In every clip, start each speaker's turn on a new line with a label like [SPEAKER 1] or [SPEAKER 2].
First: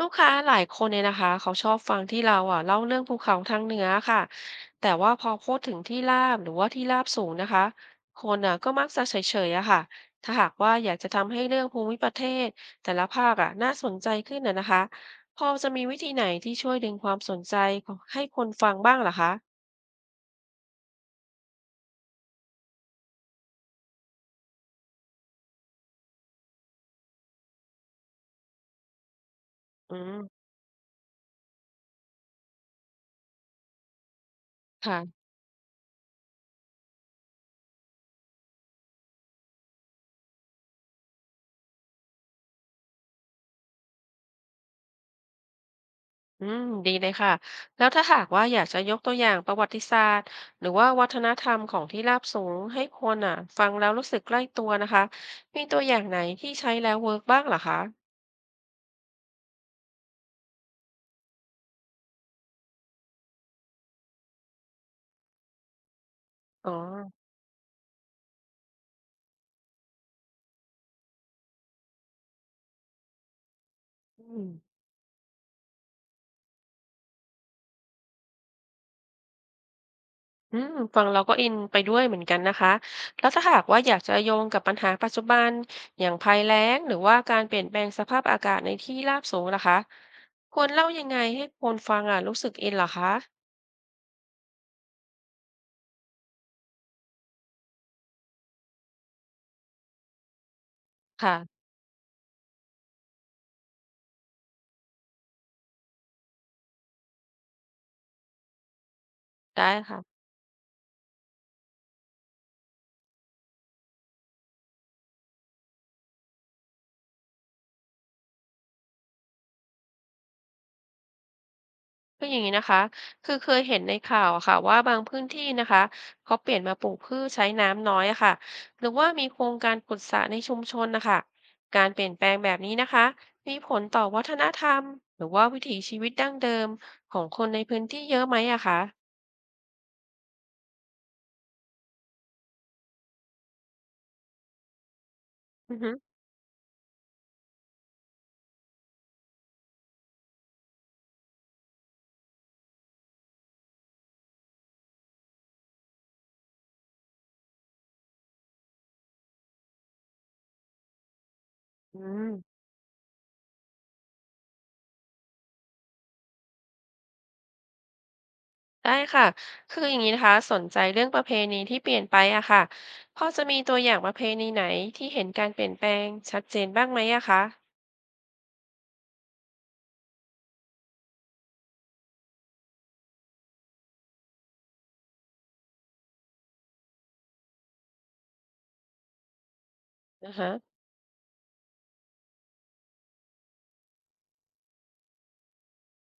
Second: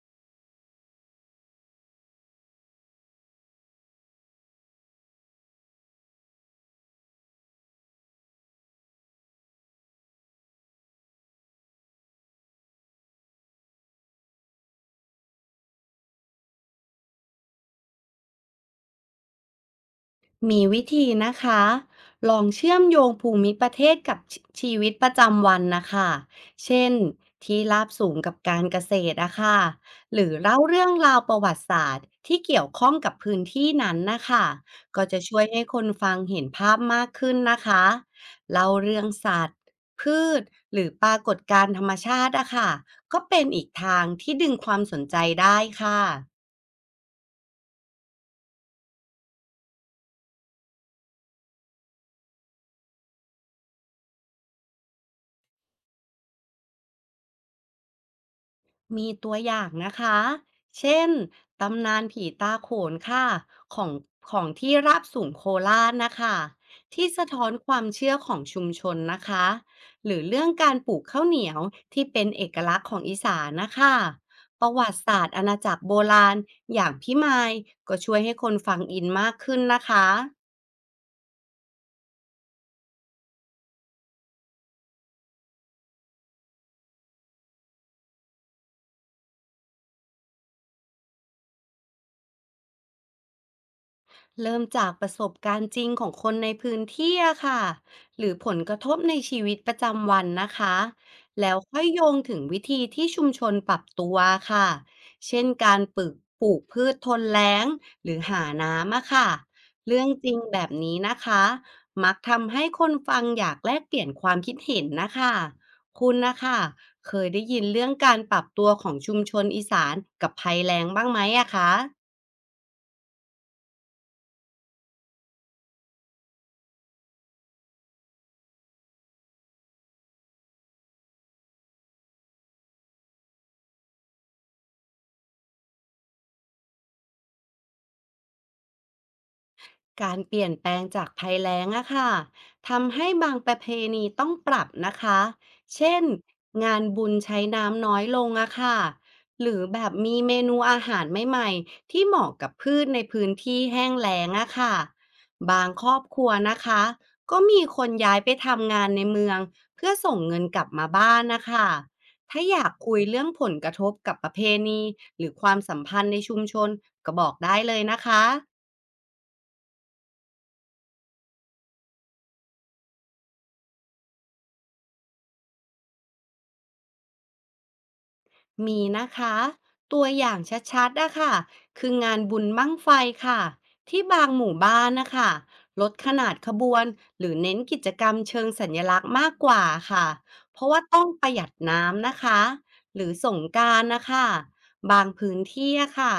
[SPEAKER 1] ลูกค้าหลายคนเนี่ยนะคะเขาชอบฟังที่เราอ่ะเล่าเรื่องภูเขาทางเหนือค่ะแต่ว่าพอพูดถึงที่ราบหรือว่าที่ราบสูงนะคะคนอ่ะก็มักจะเฉยๆอะค่ะถ้าหากว่าอยากจะทำให้เรื่องภูมิประเทศแต่ละภาคอ่ะน่าสนใจขึ้นนะนะคะพอจะมีวิธีไหนที่ช่วยดึงความสนใจของให้คนฟังบ้างเหรอคะ
[SPEAKER 2] มีวิธีนะคะลองเชื่อมโยงภูมิประเทศกับชชีวิตประจำวันนะคะเช่นที่ราบสูงกับการเกษตรนะคะ
[SPEAKER 1] อื
[SPEAKER 2] หรื
[SPEAKER 1] ม
[SPEAKER 2] อเล่าเรื่องราวประวัติศาสตร์ที่เกี่ยวข้องกับพื้นที่นั้นนะคะก็จะ
[SPEAKER 1] ค่ะ
[SPEAKER 2] ช่วยให้คนฟังเห็นภาพมากขึ้นนะคะเล่าเรื่องสัตว์พืชหรือปรากฏการณ์ธรรมชาติอะค่ะก็เป็นอีกทางที่ดึงความสนใจได้ค่ะ
[SPEAKER 1] อืมดีเลยค่ะแล้วถ้าหากว่าอยากจะยกตัวอย่างประวัติศาสตร์หรือว่าวัฒนธรรมของที่ราบสูงให้คนอ่ะฟังแล้วรู้สึกใกล้ตัวนะคะมีตัวอย่างไหนที่ใช้แล้วเวิร์กบ้างเหรอคะ
[SPEAKER 2] มีตัวอย่างนะคะ เช่น ตำนานผีตาโขนค่ะ ของของที่ราบสูงโคราชนะคะ
[SPEAKER 1] อ๋อ
[SPEAKER 2] ที่สะท้อนความเชื่อของชุมชนนะคะ หรือเรื่องการปลูกข้าวเหนียวที่เป็นเอกลักษณ์ของอีสานนะคะ
[SPEAKER 1] อืม
[SPEAKER 2] ประวัติศาสตร์อาณาจักรโบราณอย่างพี่มายก็ช่วยให้คนฟังอินมากขึ้นนะคะ
[SPEAKER 1] อืมฟังเราก็อินไปด้วยเหมือนกันนะคะแล้วถ้าหากว่าอยากจะโยงกับปัญหาปัจจุบันอย่างภัยแล้งหรือว่าการเปลี่ยนแปลงสภาพอากาศในที่ราบสูงนะคะควรเล่ายังไงให้คนฟังอ่ะรู้สึกอินเหรอคะ
[SPEAKER 2] เริ่มจากประสบการณ์จริงของคนในพื้นที่อะค่ะหรือผลกระทบในชีวิตประจำวันนะคะแล้ว
[SPEAKER 1] ค่ะ
[SPEAKER 2] ค่อยโยงถึงวิธีที่ชุมชนปรับตัวค่ะเช่นการปลูกพืชทนแล้งหรือหาน้ำอะค่ะ
[SPEAKER 1] ได้
[SPEAKER 2] เรื่อง
[SPEAKER 1] ค่ะ
[SPEAKER 2] จริงแบบนี้นะคะมักทำให้คนฟังอยากแลกเปลี่ยนความคิดเห็นนะคะคุณนะคะเคยได้ยินเรื่องการปรับตัวของชุมชนอีสานกับภัยแล้งบ้างไหมอะคะ
[SPEAKER 1] คืออย่างนี้นะคะ คือเคยเห็นในข่าวอะค่ะว่าบางพื้นที่นะคะเขาเปลี่ยนมาปลูกพืชใช้น้ำน้อยอะค่ะหรือว่ามีโครงการขุดสระในชุมชนนะคะการเปลี่ยนแปลงแบบนี้นะคะมีผลต่อวัฒนธรรมหรือว่าวิถีชีวิตดั้งเดิมของคนในพื้นที่เยอะไหมอะคะ
[SPEAKER 2] การเปลี่ยนแปลงจากภัยแล้งอะค่ะทำให้บางประเพณีต้องปรับนะคะ
[SPEAKER 1] อือฮึ
[SPEAKER 2] เช่นงานบุญใช้น้ำน้อยลงอะค่ะหรือแบบมีเมนูอาหารใหม่ๆที่เหมาะกับพืชในพื้นที่แห้งแล้งอะค่ะบางครอบครัวนะคะก็มีคนย้ายไปทำงานในเมืองเพื่อส่งเงินกลับมาบ้านนะคะ
[SPEAKER 1] อื
[SPEAKER 2] ถ้าอ
[SPEAKER 1] ม
[SPEAKER 2] ยากคุยเรื่องผลกระทบกับประเพณีหรือความสัมพันธ์ในชุมชนก็บอกได้เลยนะคะ
[SPEAKER 1] ได้ค่ะคืออย่างนี้นะคะสนใจเรื่องประเพณีที่เปลี่ยนไปอะค่ะพอจะมีตัวอย่างประเพณีไหนที่เห็นการเปลี่ยนแปลงชัดเจนบ้างไหมอะคะ
[SPEAKER 2] มีนะคะตัวอย่างชัดๆนะคะคืองานบุญบั้งไฟค่ะที่บางหมู่บ้านนะคะลดขนาดขบวนหรือเน้นกิจกรรมเชิงสัญลักษณ์มากกว่าค่ะ
[SPEAKER 1] อือฮะ
[SPEAKER 2] เพราะว่าต้องประหยัดน้ำนะคะหรือสงกรานต์นะคะบางพื้นที่อะค่ะ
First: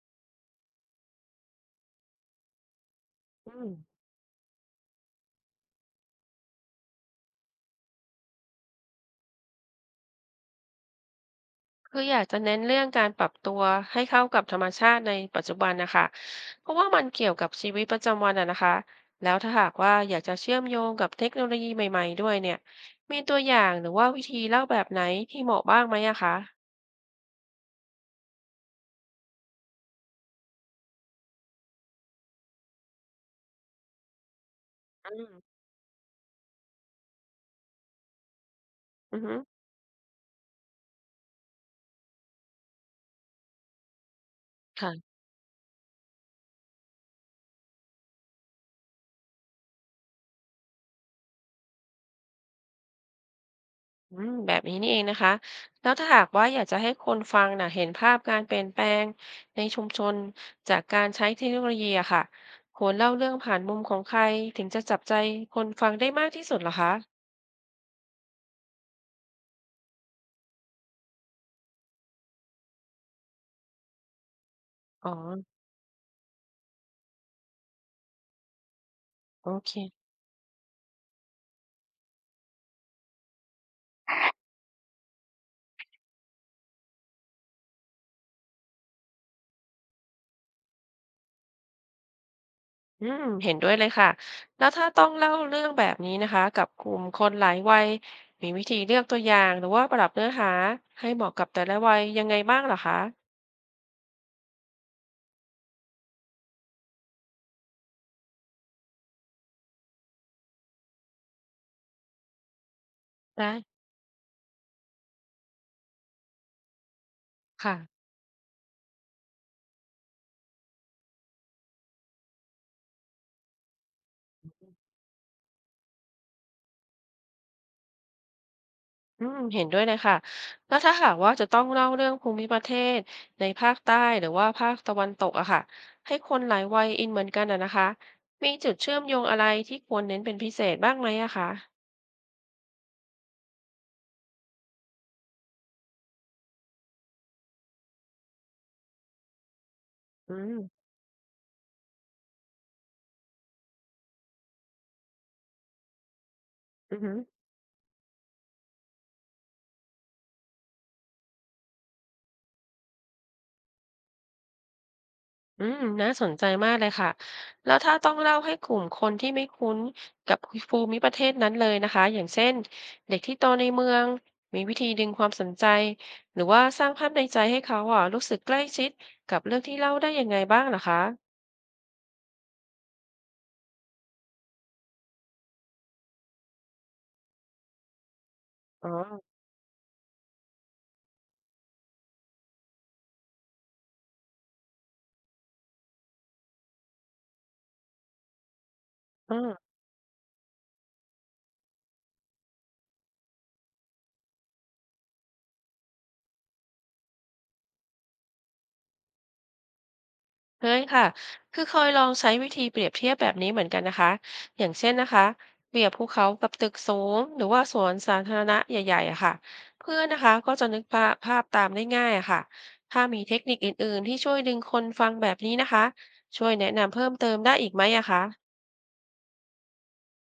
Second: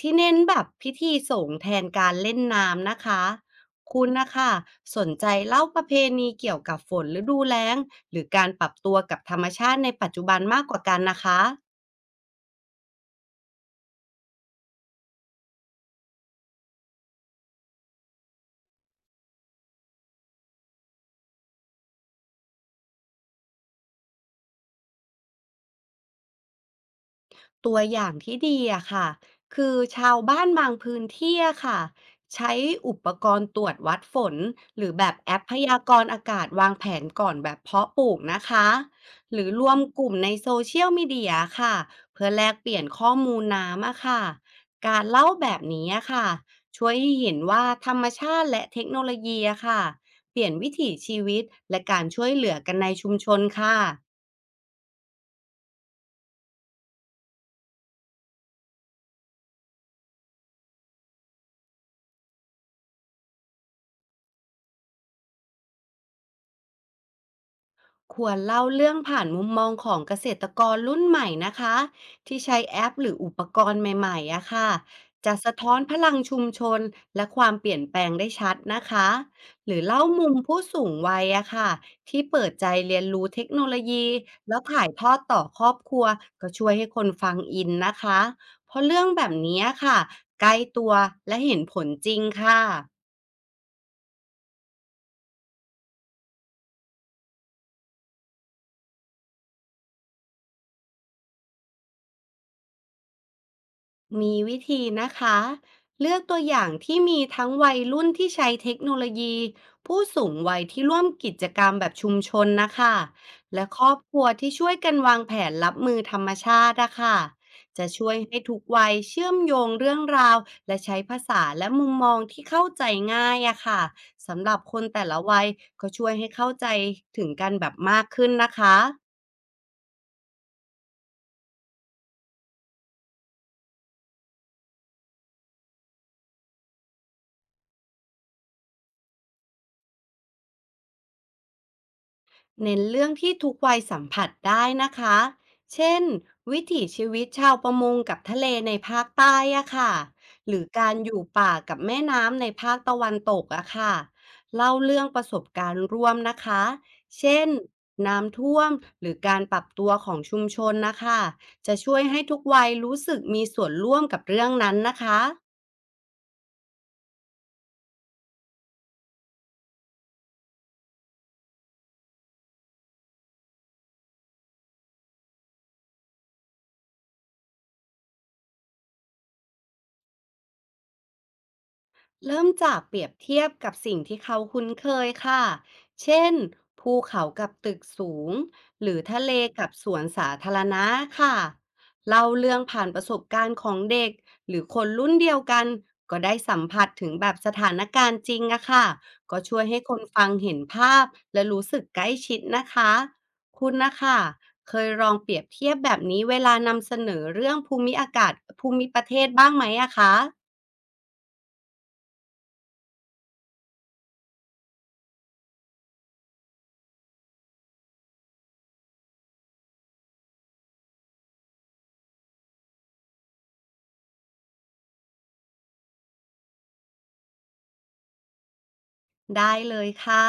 [SPEAKER 2] ที่เน้นแบบพิธีสงฆ์แทนการเล่นน้ำนะคะ
[SPEAKER 1] อืม
[SPEAKER 2] คุณนะคะสนใจเล่าประเพณีเกี่ยวกับฝนฤดูแล้งหรือการปรับตัวกับธรรมชาติในปัจจุบันมากกว่ากันนะคะ
[SPEAKER 1] คืออยากจะเน้นเรื่องการปรับตัวให้เข้ากับธรรมชาติในปัจจุบันนะคะเพราะว่ามันเกี่ยวกับชีวิตประจำวันอะนะคะแล้วถ้าหากว่าอยากจะเชื่อมโยงกับเทคโนโลยีใหม่ๆด้วยเนี่ยมีตัวอย่างหรือว่าวิธีเล่าแบบไหนที่เหมาะบ้างไหมอะคะ
[SPEAKER 2] ตัวอย่างที่ดีอะค่ะคือชาวบ้านบางพื้นที่อะค่ะใช้อุปกรณ์ตรวจวัดฝนหรือแบ
[SPEAKER 1] อื
[SPEAKER 2] บแอ
[SPEAKER 1] ม
[SPEAKER 2] ปพยากรณ์อากาศวางแผนก่อนแบบเพาะปลูกนะคะ
[SPEAKER 1] อือฮึ
[SPEAKER 2] หรือรวมกลุ่มในโซเชียลมีเดียค่ะเพื่อแลกเปลี่ยนข้อมูลน้ำอะค่ะการ
[SPEAKER 1] ค่ะ
[SPEAKER 2] เล่าแบบนี้อะค่ะช่วยให้เห็นว่าธรรมชาติและเทคโนโลยีอะค่ะเปลี่ยนวิถีชีวิตและการช่วยเหลือกันในชุมชนค่ะ
[SPEAKER 1] อืมแบบนี้นี่เองนะคะแล้วถ้าหากว่าอยากจะให้คนฟังน่ะเห็นภาพการเปลี่ยนแปลงในชุมชนจากการใช้เทคโนโลยีอะค่ะควรเล่าเรื่องผ่านมุมของใครถึงจะจับใจคนฟังได้มากที่สุดเหรอคะ
[SPEAKER 2] ควรเล่าเรื่องผ่านมุมมองของเกษตรกรรุ่นใหม่นะคะที่ใช้แอปหรืออุปกรณ์ใหม่ๆอะค่ะ
[SPEAKER 1] อ๋อ
[SPEAKER 2] จะสะท้อนพลังชุมชนและความเปลี่ยนแปลงได้ชัดนะคะ
[SPEAKER 1] โอ
[SPEAKER 2] ห
[SPEAKER 1] เค
[SPEAKER 2] รือเล่ามุมผู้สูงวัยอะค่ะที่เปิดใจเรียนรู้เทคโนโลยีแล้วถ่ายทอดต่อครอบครัวก็ช่วยให้คนฟังอินนะคะเพราะเรื่องแบบนี้ค่ะใกล้ตัวและเห็นผลจริงค่
[SPEAKER 1] อื
[SPEAKER 2] ะ
[SPEAKER 1] มเห็นด้วยเลยค่ะแล้วถ้าต้องเล่าเรื่องแบบนี้นะคะกับกลุ่มคนหลายวัยมีวิธีเลือกตัวอย่างหรือว่าปรับเนื้อหาให้เหมาะกับแต่ละวัยยังไงบ้างเหรอคะ
[SPEAKER 2] มีวิธีนะคะเลือกตัวอย่างที่มีทั้งวัยรุ่นที่ใช้เทคโนโลยีผู้สูงวัยที่ร่วมกิจกรรมแบบชุมชนนะคะ
[SPEAKER 1] ได้
[SPEAKER 2] และครอบครัวที่ช่วยกันวางแผนรับมือธรรมชาตินะค่ะ
[SPEAKER 1] ค่ะ
[SPEAKER 2] จะช่วยให้ทุกวัยเชื่อมโยงเรื่องราวและใช้ภาษาและมุมมองที่เข้าใจง่ายอะค่ะสำหรับคนแต่ละวัยก็ช่วยให้เข้าใจถึงกันแบบมากขึ้นนะคะ
[SPEAKER 1] อืมเห็นด้วยเลยค่ะแล้วถ้าหากว่าจะต้องเล่าเรื่องภูมิประเทศในภาคใต้หรือว่าภาคตะวันตกอะค่ะให้คนหลายวัยอินเหมือนกันอะนะคะมีจุดเชื่อมโยงอะไรที่ควรเน้นเป็นพิเศษบ้างไหมอะคะ
[SPEAKER 2] เน้นเรื่องที่ทุกวัยสัมผัสได้นะคะ เช่นวิถีชีวิตชาวประมงกับทะเลในภาคใต้อะค่ะ
[SPEAKER 1] อื
[SPEAKER 2] หรื
[SPEAKER 1] ม
[SPEAKER 2] อการอยู่ป่ากับแม่น้ำในภาคตะวันตกอะค่ะเล่าเรื่องประสบการณ์ร่วมนะคะ
[SPEAKER 1] อือฮึ
[SPEAKER 2] เช่นน้ำท่วมหรือการปรับตัวของชุมชนนะคะ จะช่วยให้ทุกวัยรู้สึกมีส่วนร่วมกับเรื่องนั้นนะคะ
[SPEAKER 1] อืมน่าสนใจมากเลยค่ะ แล้วถ้าต้องเล่าให้กลุ่มคนที่ไม่คุ้นกับภูมิประเทศนั้นเลยนะคะ อย่างเช่นเด็กที่โตในเมือง มีวิธีดึงความสนใจหรือว่าสร้างภาพในใจให้เขาอ่ะรู้สึกใกล้ชิดกับเรื่องที่เล่าได้ยังไงบ้างเหรอคะ
[SPEAKER 2] เริ่มจากเปรียบเทียบกับสิ่งที่เขาคุ้นเคยค่ะเช่นภูเขากับตึกสูง
[SPEAKER 1] อ๋
[SPEAKER 2] ห
[SPEAKER 1] อ
[SPEAKER 2] รือทะเลกับสวนสาธารณะค่ะเล่าเรื่องผ่านประสบการณ์ของเด็กหรือคนรุ่นเดียวกันก็ได้สัมผัสถึงแบบสถานการณ์จริงอะค่ะ
[SPEAKER 1] อื
[SPEAKER 2] ก็ช่วย
[SPEAKER 1] ม
[SPEAKER 2] ให้คนฟังเห็นภาพและรู้สึกใกล้ชิดนะคะคุณนะคะเคยลองเปรียบเทียบแบบนี้เวลานำเสนอเรื่องภูมิอากาศภูมิประเทศบ้างไหมอะคะ
[SPEAKER 1] เคยค่ะคือเคยลองใช้วิธีเปรียบเทียบแบบนี้เหมือนกันนะคะ อย่างเช่นนะคะเปรียบภูเขากับตึกสูงหรือว่าสวนสาธารณะใหญ่ๆอะค่ะ เพื่อนนะคะก็จะนึกภาพตามได้ง่ายอะค่ะ ถ้ามีเทคนิคอื่นๆที่ช่วยดึงคนฟังแบบนี้นะคะ ช่วยแนะนำเพิ่มเติมได้อีกไหมอะคะ
[SPEAKER 2] ได้เลยค่ะ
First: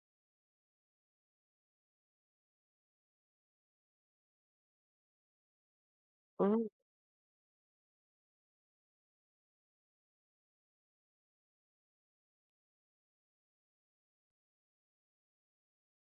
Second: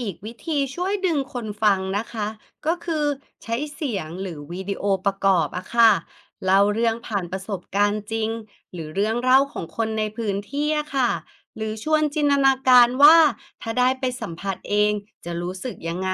[SPEAKER 2] อีกวิธีช่วยดึงคนฟังนะคะก็คือใช้เสียงหรือวิดีโอประกอบอะค่ะ
[SPEAKER 1] อื
[SPEAKER 2] เล่า
[SPEAKER 1] ม
[SPEAKER 2] เรื่องผ่านประสบการณ์จริงหรือเรื่องเล่าของคนในพื้นที่อะค่ะหรือชวนจินตนาการว่าถ้าได้ไปสัมผัสเองจะรู้สึกยังไง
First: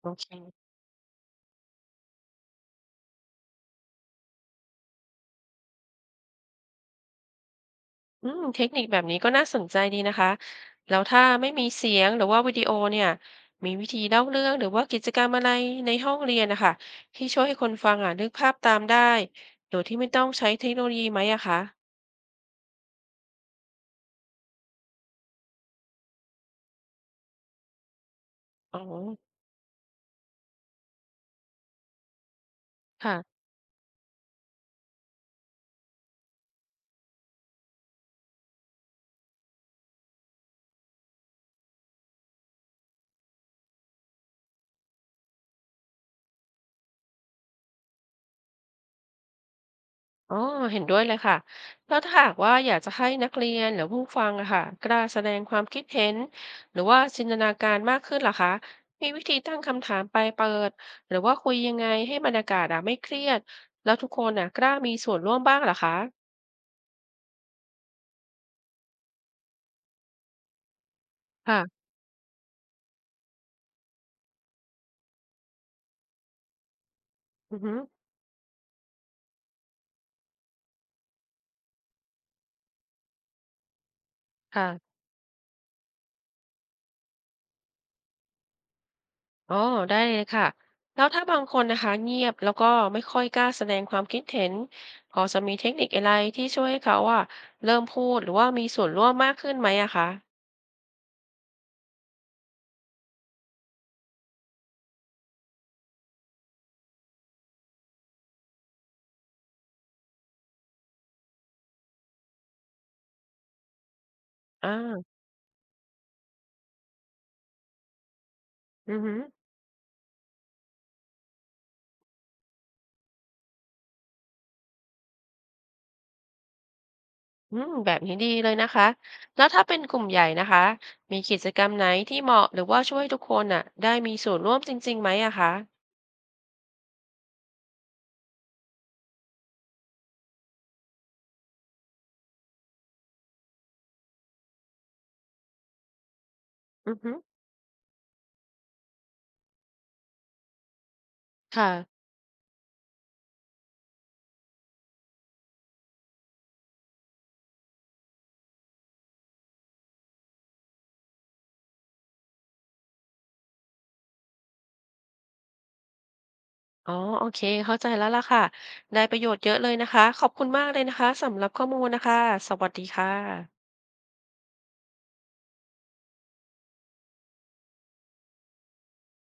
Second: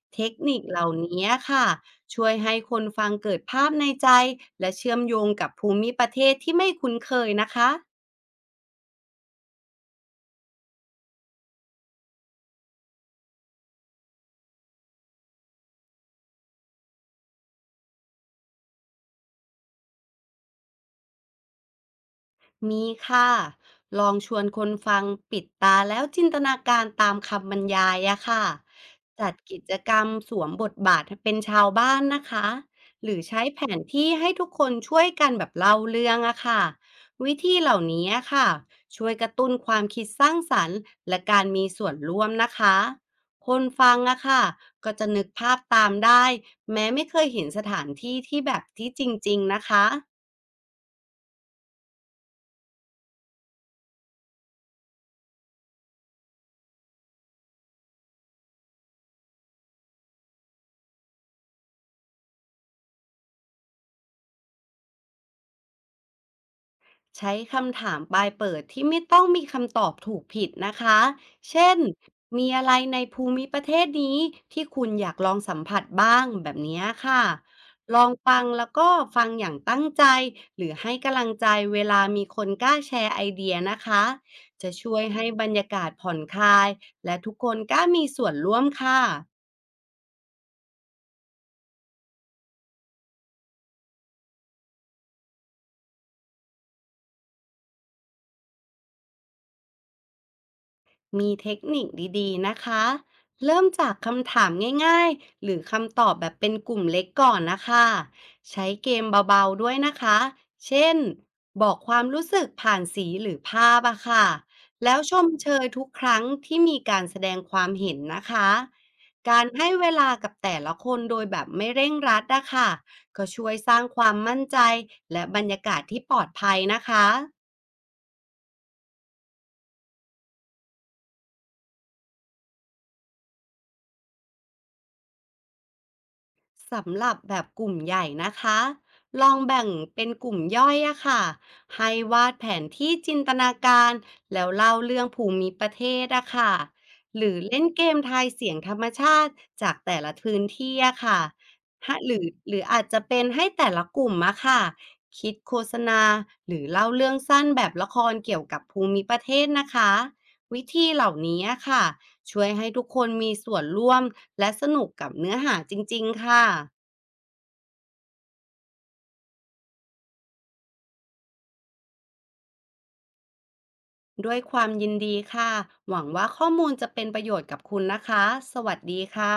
[SPEAKER 1] โอ
[SPEAKER 2] เท
[SPEAKER 1] เค
[SPEAKER 2] คนิคเหล่านี้ค่ะช่วยให้คนฟังเกิดภาพในใจและเชื่อมโยงกับภูมิประเทศที่ไม่คุ้นเคยนะคะ
[SPEAKER 1] อืมเทคนิคแบบนี้ก็น่าสนใจดีนะคะ แล้วถ้าไม่มีเสียงหรือว่าวิดีโอเนี่ย มีวิธีเล่าเรื่องหรือว่ากิจกรรมอะไรในห้องเรียนนะคะ ที่ช่วยให้คนฟังอ่ะนึกภาพตามได้ โดยที่ไม่ต้องใช้เทคโนโลยีไหมอะคะ
[SPEAKER 2] มีค่ะลองชวนคนฟังปิดตาแล้วจินตนาการตามคำบรรยายอะค่ะ
[SPEAKER 1] อ๋อ
[SPEAKER 2] จัดกิจกรรมสวมบทบาทเป็นชาวบ้านนะคะห
[SPEAKER 1] ค่ะ
[SPEAKER 2] รือใช้แผนที่ให้ทุกคนช่วยกันแบบเล่าเรื่องอะค่ะวิธีเหล่านี้อะค่ะช่วยกระตุ้นความคิดสร้างสรรค์และการมีส่วนร่วมนะคะคนฟังอะค่ะก็จะนึกภาพตามได้แม้ไม่เคยเห็นสถานที่ที่แบบที่จริงๆนะคะ
[SPEAKER 1] อ๋อเห็นด้วยเลยค่ะแล้วถ้าหากว่าอยากจะให้นักเรียนหรือผู้ฟังอะค่ะกล้าแสดงความคิดเห็นหรือว่าจินตนาการมากขึ้นล่ะคะมีวิธีตั้งคำถามไปลายเปิดหรือว่าคุยยังไงให้บรรยากาศอะไม่เครียดแล้วทุกคนอะกล้ามีส่วนร่วมบ้างล่ะคะ
[SPEAKER 2] ใช้คำถามปลายเปิดที่ไม่ต้องมีคำตอบถูกผิดนะคะ เช่น
[SPEAKER 1] ค่ะ
[SPEAKER 2] มีอะไรในภูมิประเทศนี้ที่คุณอยากลองสัมผัสบ้างแบบนี้ค่ะ
[SPEAKER 1] อือฮึ
[SPEAKER 2] ลองฟังแล้วก็ฟังอย่างตั้งใจหรือให้กำลังใจเวลามีคนกล้าแชร์ไอเดียนะคะ จะ
[SPEAKER 1] ค่ะ
[SPEAKER 2] ช่วยให้บรรยากาศผ่อนคลายและทุกคนกล้ามีส่วนร่วมค่ะ
[SPEAKER 1] อ๋อได้เลยค่ะแล้วถ้าบางคนนะคะเงียบแล้วก็ไม่ค่อยกล้าแสดงความคิดเห็นพอจะมีเทคนิคอะไรที่ช่วยให้เขาอะเริ่มพูดหรือว่ามีส่วนร่วมมากขึ้นไหมอะคะ
[SPEAKER 2] มีเทคนิคดีๆนะคะเริ่มจากคำถามง่ายๆหรือคำตอบแบบเป็นกลุ่มเล็กก่อนนะคะใช้เกมเบาๆด้วยนะคะเช่นบอกความรู้สึกผ่านสีหรือภาพอะค่ะ
[SPEAKER 1] อ่
[SPEAKER 2] แล้วช
[SPEAKER 1] า
[SPEAKER 2] มเชยทุกครั้งที่มีการแสดงความเห็นนะคะ
[SPEAKER 1] อือฮึ
[SPEAKER 2] การให้เวลากับแต่ละคนโดยแบบไม่เร่งรัดนะคะก็ช่วยสร้างความมั่นใจและบรรยากาศที่ปลอดภัยนะคะ
[SPEAKER 1] อืมแบบนี้ดีเลยนะคะแล้วถ้าเป็นกลุ่มใหญ่นะคะมีกิจกรรมไหนที่เหมาะหรือว่าช่วยทุกคนอ่ะได้มีส่วนร่วมจริงๆไหมอะคะ
[SPEAKER 2] สำหรับแบบกลุ่มใหญ่นะคะลองแบ่งเป็นกลุ่มย่อยอะค่ะให้วาดแผนที่จินตนาการแล้วเล่าเรื่องภูมิประเทศอะค่ะ
[SPEAKER 1] อือฮึ
[SPEAKER 2] หรือเล่นเกมทายเสียงธรรมชาติจากแต่ละพื้นที่อะค่ะ
[SPEAKER 1] ค่ะ
[SPEAKER 2] ฮะหรืออาจจะเป็นให้แต่ละกลุ่มอะค่ะคิดโฆษณาหรือเล่าเรื่องสั้นแบบละครเกี่ยวกับภูมิประเทศนะคะวิธีเหล่านี้อะค่ะช่วยให้ทุกคนมีส่วนร่วม และสนุกกับเนื้อหาจริงๆค่ะ
[SPEAKER 1] อ๋อโอเคเข้าใจแล้วล่ะค่ะได้ประโยชน์เยอะเลยนะคะขอบคุณมากเลยนะคะสำหรับข้อมูลนะคะสวัสดีค่ะ
[SPEAKER 2] ด้วยความยินดีค่ะ หวังว่าข้อมูลจะเป็นประโยชน์กับคุณนะคะ สวัสดีค่ะ